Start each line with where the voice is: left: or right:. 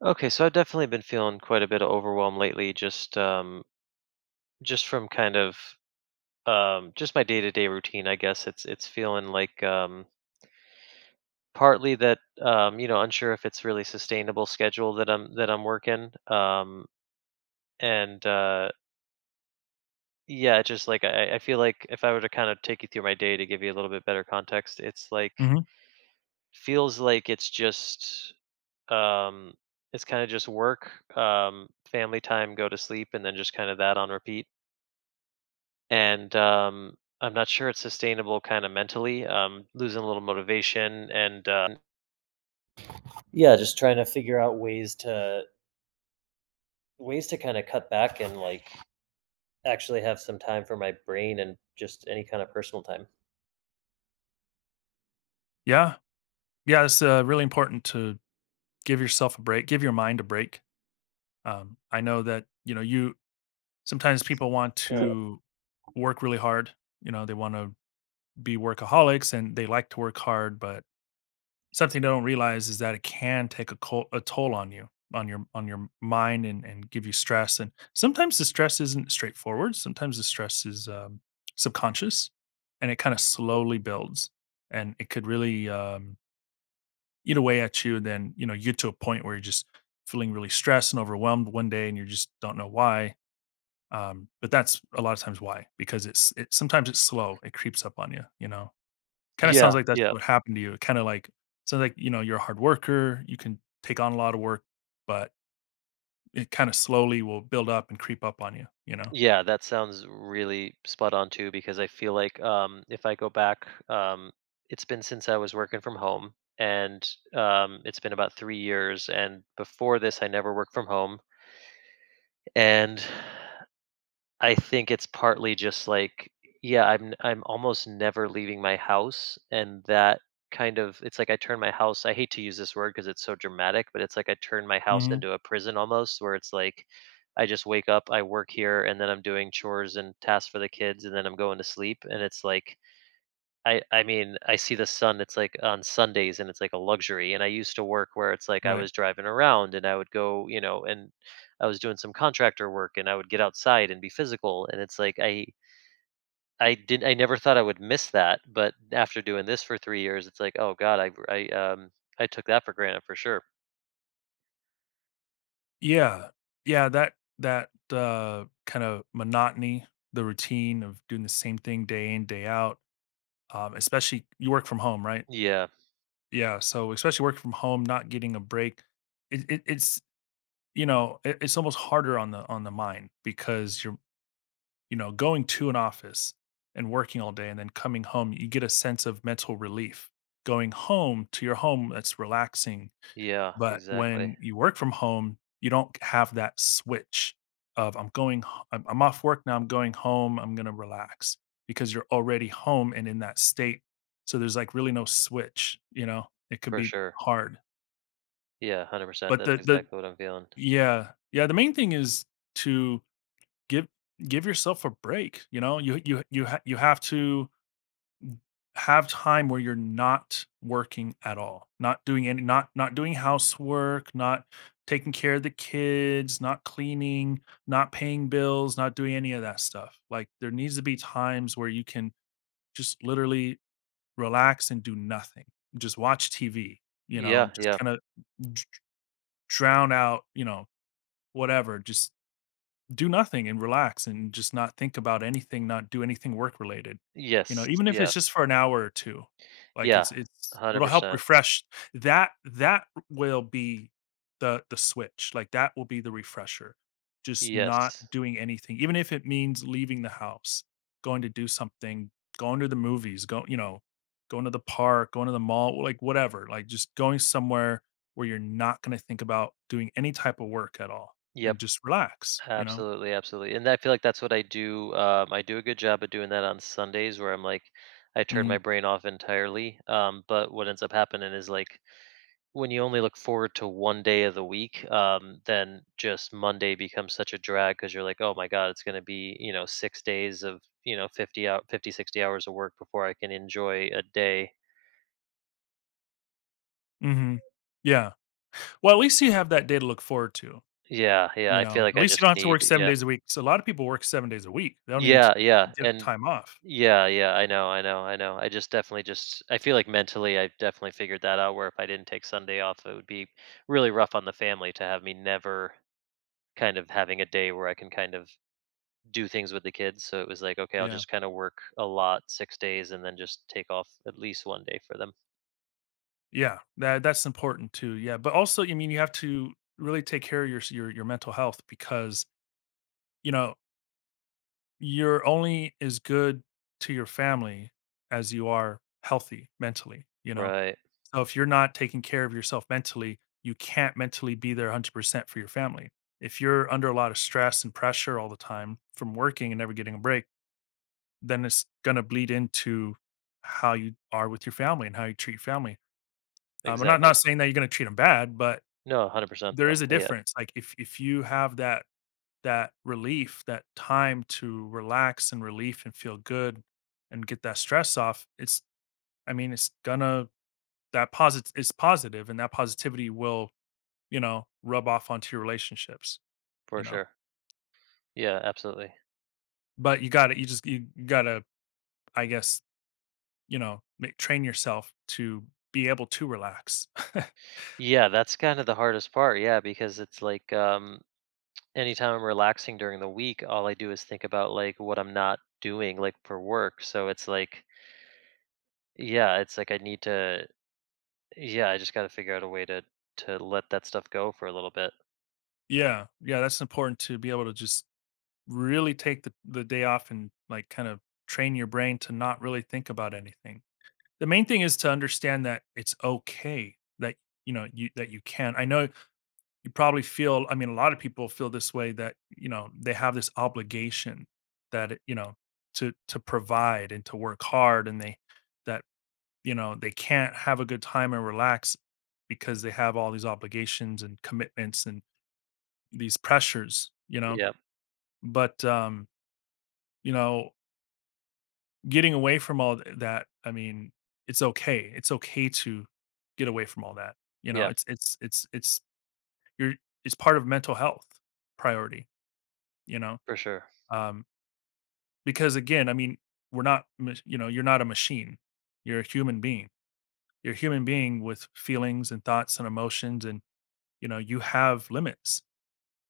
right: Okay, so I've definitely been feeling quite a bit of overwhelm lately, just from kind of just my day-to-day routine. I guess it's feeling like partly that unsure if it's really sustainable schedule that I'm working, and yeah, it's just like I feel like if I were to kind of take you through my day to give you a little bit better context, it's like
left: Mhm.
right: feels like it's just um, it's kind of just work, family time, go to sleep, and then just kind of that on repeat and I'm not sure it's sustainable kind of mentally. Losing a little motivation and yeah, just trying to figure out ways to kind of cut back and like actually have some time for my brain and just any kind of personal time.
left: Yeah. Yeah, it's, really important to give yourself a break, give your mind a break. I know that, you know, you sometimes people want
right: So
left: to work really hard, you know, they wanna be workaholics and they like to work hard, but something they don't realize is that it can take a col a toll on you, on your mind, and give you stress, and sometimes the stress isn't straightforward, sometimes the stress is, subconscious, and it kinda slowly builds, and it could really, eat away at you. And then, you know, you get to a point where you're just feeling really stressed and overwhelmed one day and you just don't know why. But that's a lot of times why, because it's, it sometimes it's slow. It creeps up on you, you know, kind of sounds
right: yeah,
left: like that's
right: yeah.
left: what happened to you. It kind of like, Sounds like, you know, you're a hard worker. You can take on a lot of work, but it kind of slowly will build up and creep up on you, you know?
right: Yeah, that sounds really spot on too because I feel like if I go back it's been since I was working from home, and it's been about 3 years, and before this I never worked from home. And I think it's partly just like, yeah, I'm almost never leaving my house, and that kind of it's like I turn my house. I hate to use this word because it's so dramatic, but it's like I turn my house
left: Hmm.
right: into a prison almost, where it's like I just wake up, I work here, and then I'm doing chores and tasks for the kids, and then I'm going to sleep, and it's like I mean, I see the sun, it's like on Sundays and it's like a luxury. And I used to work where it's like I
left: Right.
right: was driving around and I would go, and I was doing some contractor work and I would get outside and be physical. And it's like I never thought I would miss that, but after doing this for 3 years, it's like, oh God, I took that for granted for sure.
left: Yeah. Yeah. Kind of monotony, the routine of doing the same thing day in, day out, especially you work from home, right?
right: Yeah,
left: Yeah, so especially working from home, not getting a break, it's you know, it, it's almost harder on the mind because you're, you know, going to an office and working all day and then coming home, you get a sense of mental relief. Going home to your home, that's relaxing,
right: yeah,
left: but
right: exactly.
left: when you work from home, you don't have that switch of, I'm going ho I'm off work now, I'm going home, I'm gonna relax, because you're already home and in that state. So there's, like, really no switch, you know? It could
right: For
left: be
right: sure.
left: hard.
right: Yeah, 100%.
left: But
right: That's
left: the
right: exactly what I'm feeling.
left: Yeah. Yeah, the main thing is to give give yourself a break, you know? You have to have time where you're not working at all, not doing any, not doing housework, not taking care of the kids, not cleaning, not paying bills, not doing any of that stuff. Like there needs to be times where you can just literally relax and do nothing, just watch tv, you know,
right: Yeah,
left: just
right: yeah.
left: kind of drown out, you know, whatever, just do nothing and relax and just not think about anything, not do anything work related. You know,
right: Yes.
left: even if
right: Yeah.
left: it's just for an hour or 2, like
right: Yeah.
left: it's
right: Hundred
left: it'll help
right: percent.
left: refresh. That will be the switch, like that will be the refresher. Just not
right: Yes.
left: doing anything, even if it means leaving the house, going to do something, going to the movies, going to the park, going to the mall, like whatever, like just going somewhere where you're not gonna think about doing any type of work at all,
right: Yep.
left: and just relax, you know?
right: Absolutely, absolutely. And I feel like that's what I do. I do a good job of doing that on Sundays where I'm like, I turn my
left: Mhm,
right: brain off entirely. But what ends up happening is like when you only look forward to one day of the week, then just Monday becomes such a drag because you're like, oh my God, it's going to be, 6 days of, 50, 60 hours of work before I can enjoy a day.
left: mhm. Yeah. Well, at least you have that day to look forward to,
right: Yeah, yeah.
left: you
right: I feel
left: know?
right: like
left: At
right: I
left: least you
right: just
left: don't have to work
right: need,
left: 7
right: yeah.
left: days a week. So a lot of people work 7 days a week. They don't even t
right: Yeah, yeah.
left: get
right: And
left: time off.
right: yeah, yeah, I know, I know, I know. I just definitely just I feel like mentally I definitely figured that out, where if I didn't take Sunday off, it would be really rough on the family to have me never kind of having a day where I can kind of do things with the kids. So it was like, okay, I'll
left: Yeah.
right: just kind of work a lot 6 days and then just take off at least one day for them.
left: Yeah. That's important too, yeah, but also, I mean, you have to really take care of your mental health because, you know, you're only as good to your family as you are healthy mentally, you know?
right: Right.
left: So if you're not taking care of yourself mentally, you can't mentally be there 100% for your family. If you're under a lot of stress and pressure all the time from working and never getting a break, then it's going to bleed into how you are with your family and how you treat your family. I'm
right: Exactly.
left: not saying that you're going to treat them bad, but
right: No, 100%
left: there is
right: though.
left: a
right: Yeah,
left: difference. Like if you have that relief, that time to relax and relief and feel good and get that stress off, it's, I mean, it's gonna, that posit It's positive, and that positivity will, you know, rub off onto your relationships, you
right: for
left: know.
right: sure. Yeah, absolutely.
left: But you got to you just you got to I guess, you know, train yourself to be able to relax.
right: Yeah, that's kind of the hardest part. Yeah, because it's like anytime I'm relaxing during the week, all I do is think about like what I'm not doing like for work. So it's like, yeah, it's like I need to, yeah, I just got to figure out a way to let that stuff go for a little bit.
left: Yeah. Yeah, that's important to be able to just really take the day off, and like kind of train your brain to not really think about anything. The main thing is to understand that it's okay that, you know, you can. I know you probably feel, I mean, a lot of people feel this way, that, you know, they have this obligation, that, you know, to provide and to work hard, and they, that, you know, they can't have a good time and relax because they have all these obligations and commitments and these pressures, you know,
right: Yeah,
left: but you know, getting away from that, I mean, it's okay, it's okay to get away from all that, you know,
right: yeah,
left: it's you're, it's part of mental health priority, you know.
right: for sure,
left: Um, because again, I mean, we're not, you know, you're not a machine. You're a human being. You're a human being with feelings and thoughts and emotions, and you know, you have limits.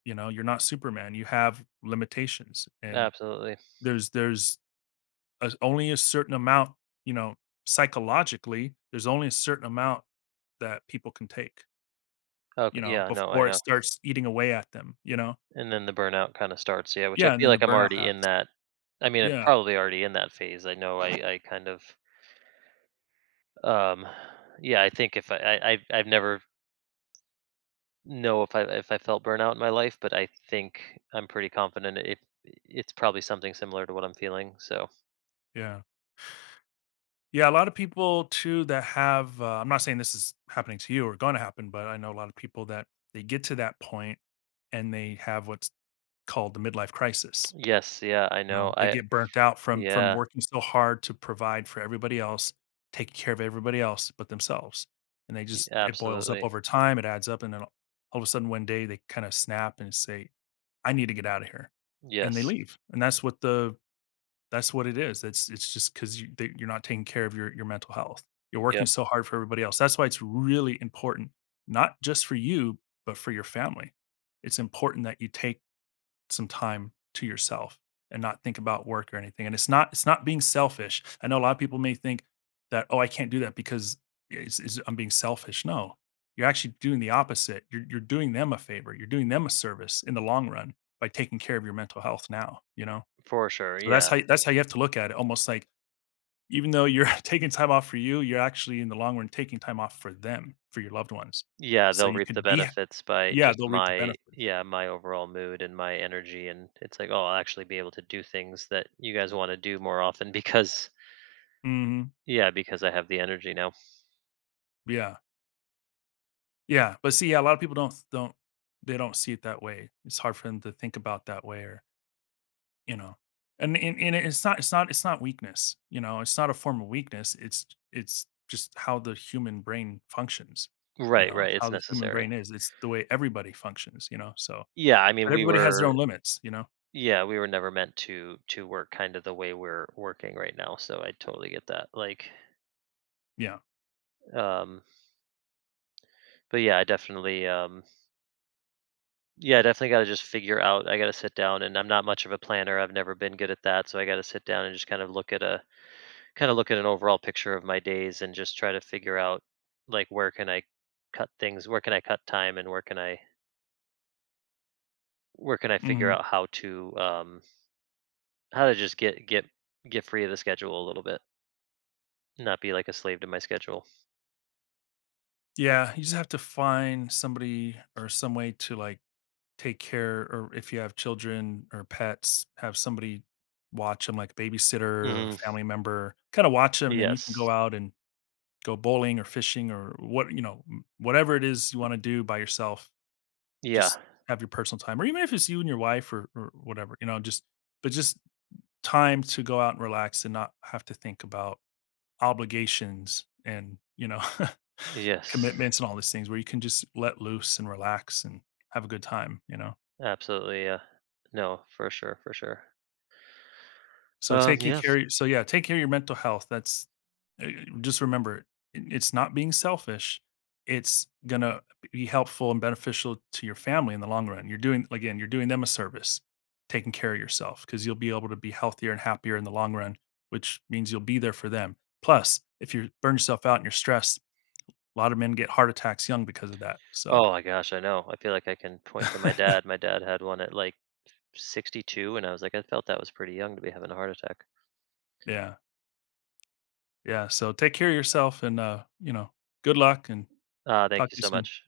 left: You know, you're not Superman. You have limitations, and
right: absolutely.
left: there's a, only a certain amount. You know, psychologically, there's only a certain amount that people can take. You
right: Okay,
left: know,
right: yeah, no, I
left: before it
right: know.
left: starts eating away at them. You know,
right: And then the burnout kind of starts, yeah, which I
left: yeah, and
right: feel
left: then the
right: like I'm
left: burnout
right: already in
left: happens.
right: that. I mean, I'm
left: Yeah,
right: probably already in that phase. I know I kind of um yeah, I've never know if I felt burnout in my life, but I think I'm pretty confident it's probably something similar to what I'm feeling. So
left: yeah. Yeah, a lot of people too that have, I'm not saying this is happening to you or going to happen, but I know a lot of people that they get to that point and they have what's called the midlife crisis.
right: yes, yeah, I
left: You know,
right: know.
left: they
right: I
left: get burnt out from
right: yeah,
left: working so hard to provide for everybody else, taking care of everybody else but themselves. And they just, it boils up
right: absolutely.
left: over time, it adds up, and then all of a sudden one day they kind of snap and say, "I need to get out of here." And they
right: Yes.
left: leave. And that's what it is. It's just 'cause you, that you're not taking care of your mental health. You're working
right: Yep,
left: so hard for everybody else. That's why it's really important, not just for you, but for your family. It's important that you take some time to yourself and not think about work or anything. And it's not being selfish. I know a lot of people may think that, "Oh, I can't do that because it's I'm being selfish." No. You're actually doing the opposite. You're doing them a favor. You're doing them a service in the long run by taking care of your mental health now, you know?
right: for sure.
left: So that's
right: Yeah.
left: how, that's how you have to look at it, almost like even though you're taking time off for you, you're actually in the long run taking time off for them, for your loved ones.
right: Yeah,
left: So
right: they'll
left: you
right: reap the
left: could be,
right: benefits by
left: yeah,
right: just
left: they'll reap the
right: my
left: benefits.
right: yeah, my overall mood and my energy, and it's like, oh, I'll actually be able to do things that you guys want to do more often because
left: Mhm.
right: yeah, because I have the energy now.
left: Yeah. Yeah, but see, yeah, a lot of people don't they don't see it that way. It's hard for them to think about that way or, you know. And it's not it's not it's not weakness, you know. It's not a form of weakness. It's just how the human brain functions, you
right: Right,
left: know. It's
right: right. It's
left: how the human
right: necessary.
left: brain is. It's the way everybody functions, you know. So,
right: Yeah, I mean
left: but
right: we
left: everybody has their
right: were
left: own limits, you know?
right: Yeah, we were never meant to work kind of the way we're working right now, so I totally get that. Like,
left: Yeah.
right: um, but yeah, I definitely got to just figure out. I got to sit down, and I'm not much of a planner. I've never been good at that, so I got to sit down and just kind of look at a kind of look at an overall picture of my days and just try to figure out like where can I cut things, where can I cut time, and where can I figure
left: Mhm.
right: out how to just get free of the schedule a little bit, not be like a slave to my schedule.
left: Yeah, you just have to find somebody or some way to, like, take care, or if you have children or pets, have somebody watch them, like a babysitter or a
right: Mhm.
left: family member, kinda watch them, and then you can go
right: Yes.
left: out and go bowling or fishing or what, you know, m whatever it is you wanna do by yourself,
right: Yeah.
left: just have your personal time, or even if it's you and your wife, or whatever, you know, just, but just time to go out and relax and not have to think about obligations and, you know,
right: Yes.
left: commitments and all these things where you can just let loose and relax and have a good time, you know?
right: Absolutely. Yeah. No, for sure. For sure.
left: So
right: Um,
left: taking
right: yeah.
left: care of, so yeah, take care of your mental health. That's, uh, just remember it. It's not being selfish. It's gonna be helpful and beneficial to your family in the long run. You're doing, again, you're doing them a service, taking care of yourself because you'll be able to be healthier and happier in the long run, which means you'll be there for them. Plus, if you burn yourself out and you're stressed, a lot of men get heart attacks young because of that. So
right: Oh my gosh. I know. I feel like I can point to my dad. My dad had one at like 62, and I was like, I felt that was pretty young to be having a heart attack.
left: yeah. Yeah, so take care of yourself and, you know, good luck and
right: Thank
left: talk to
right: you
left: you
right: so
left: soon.
right: much.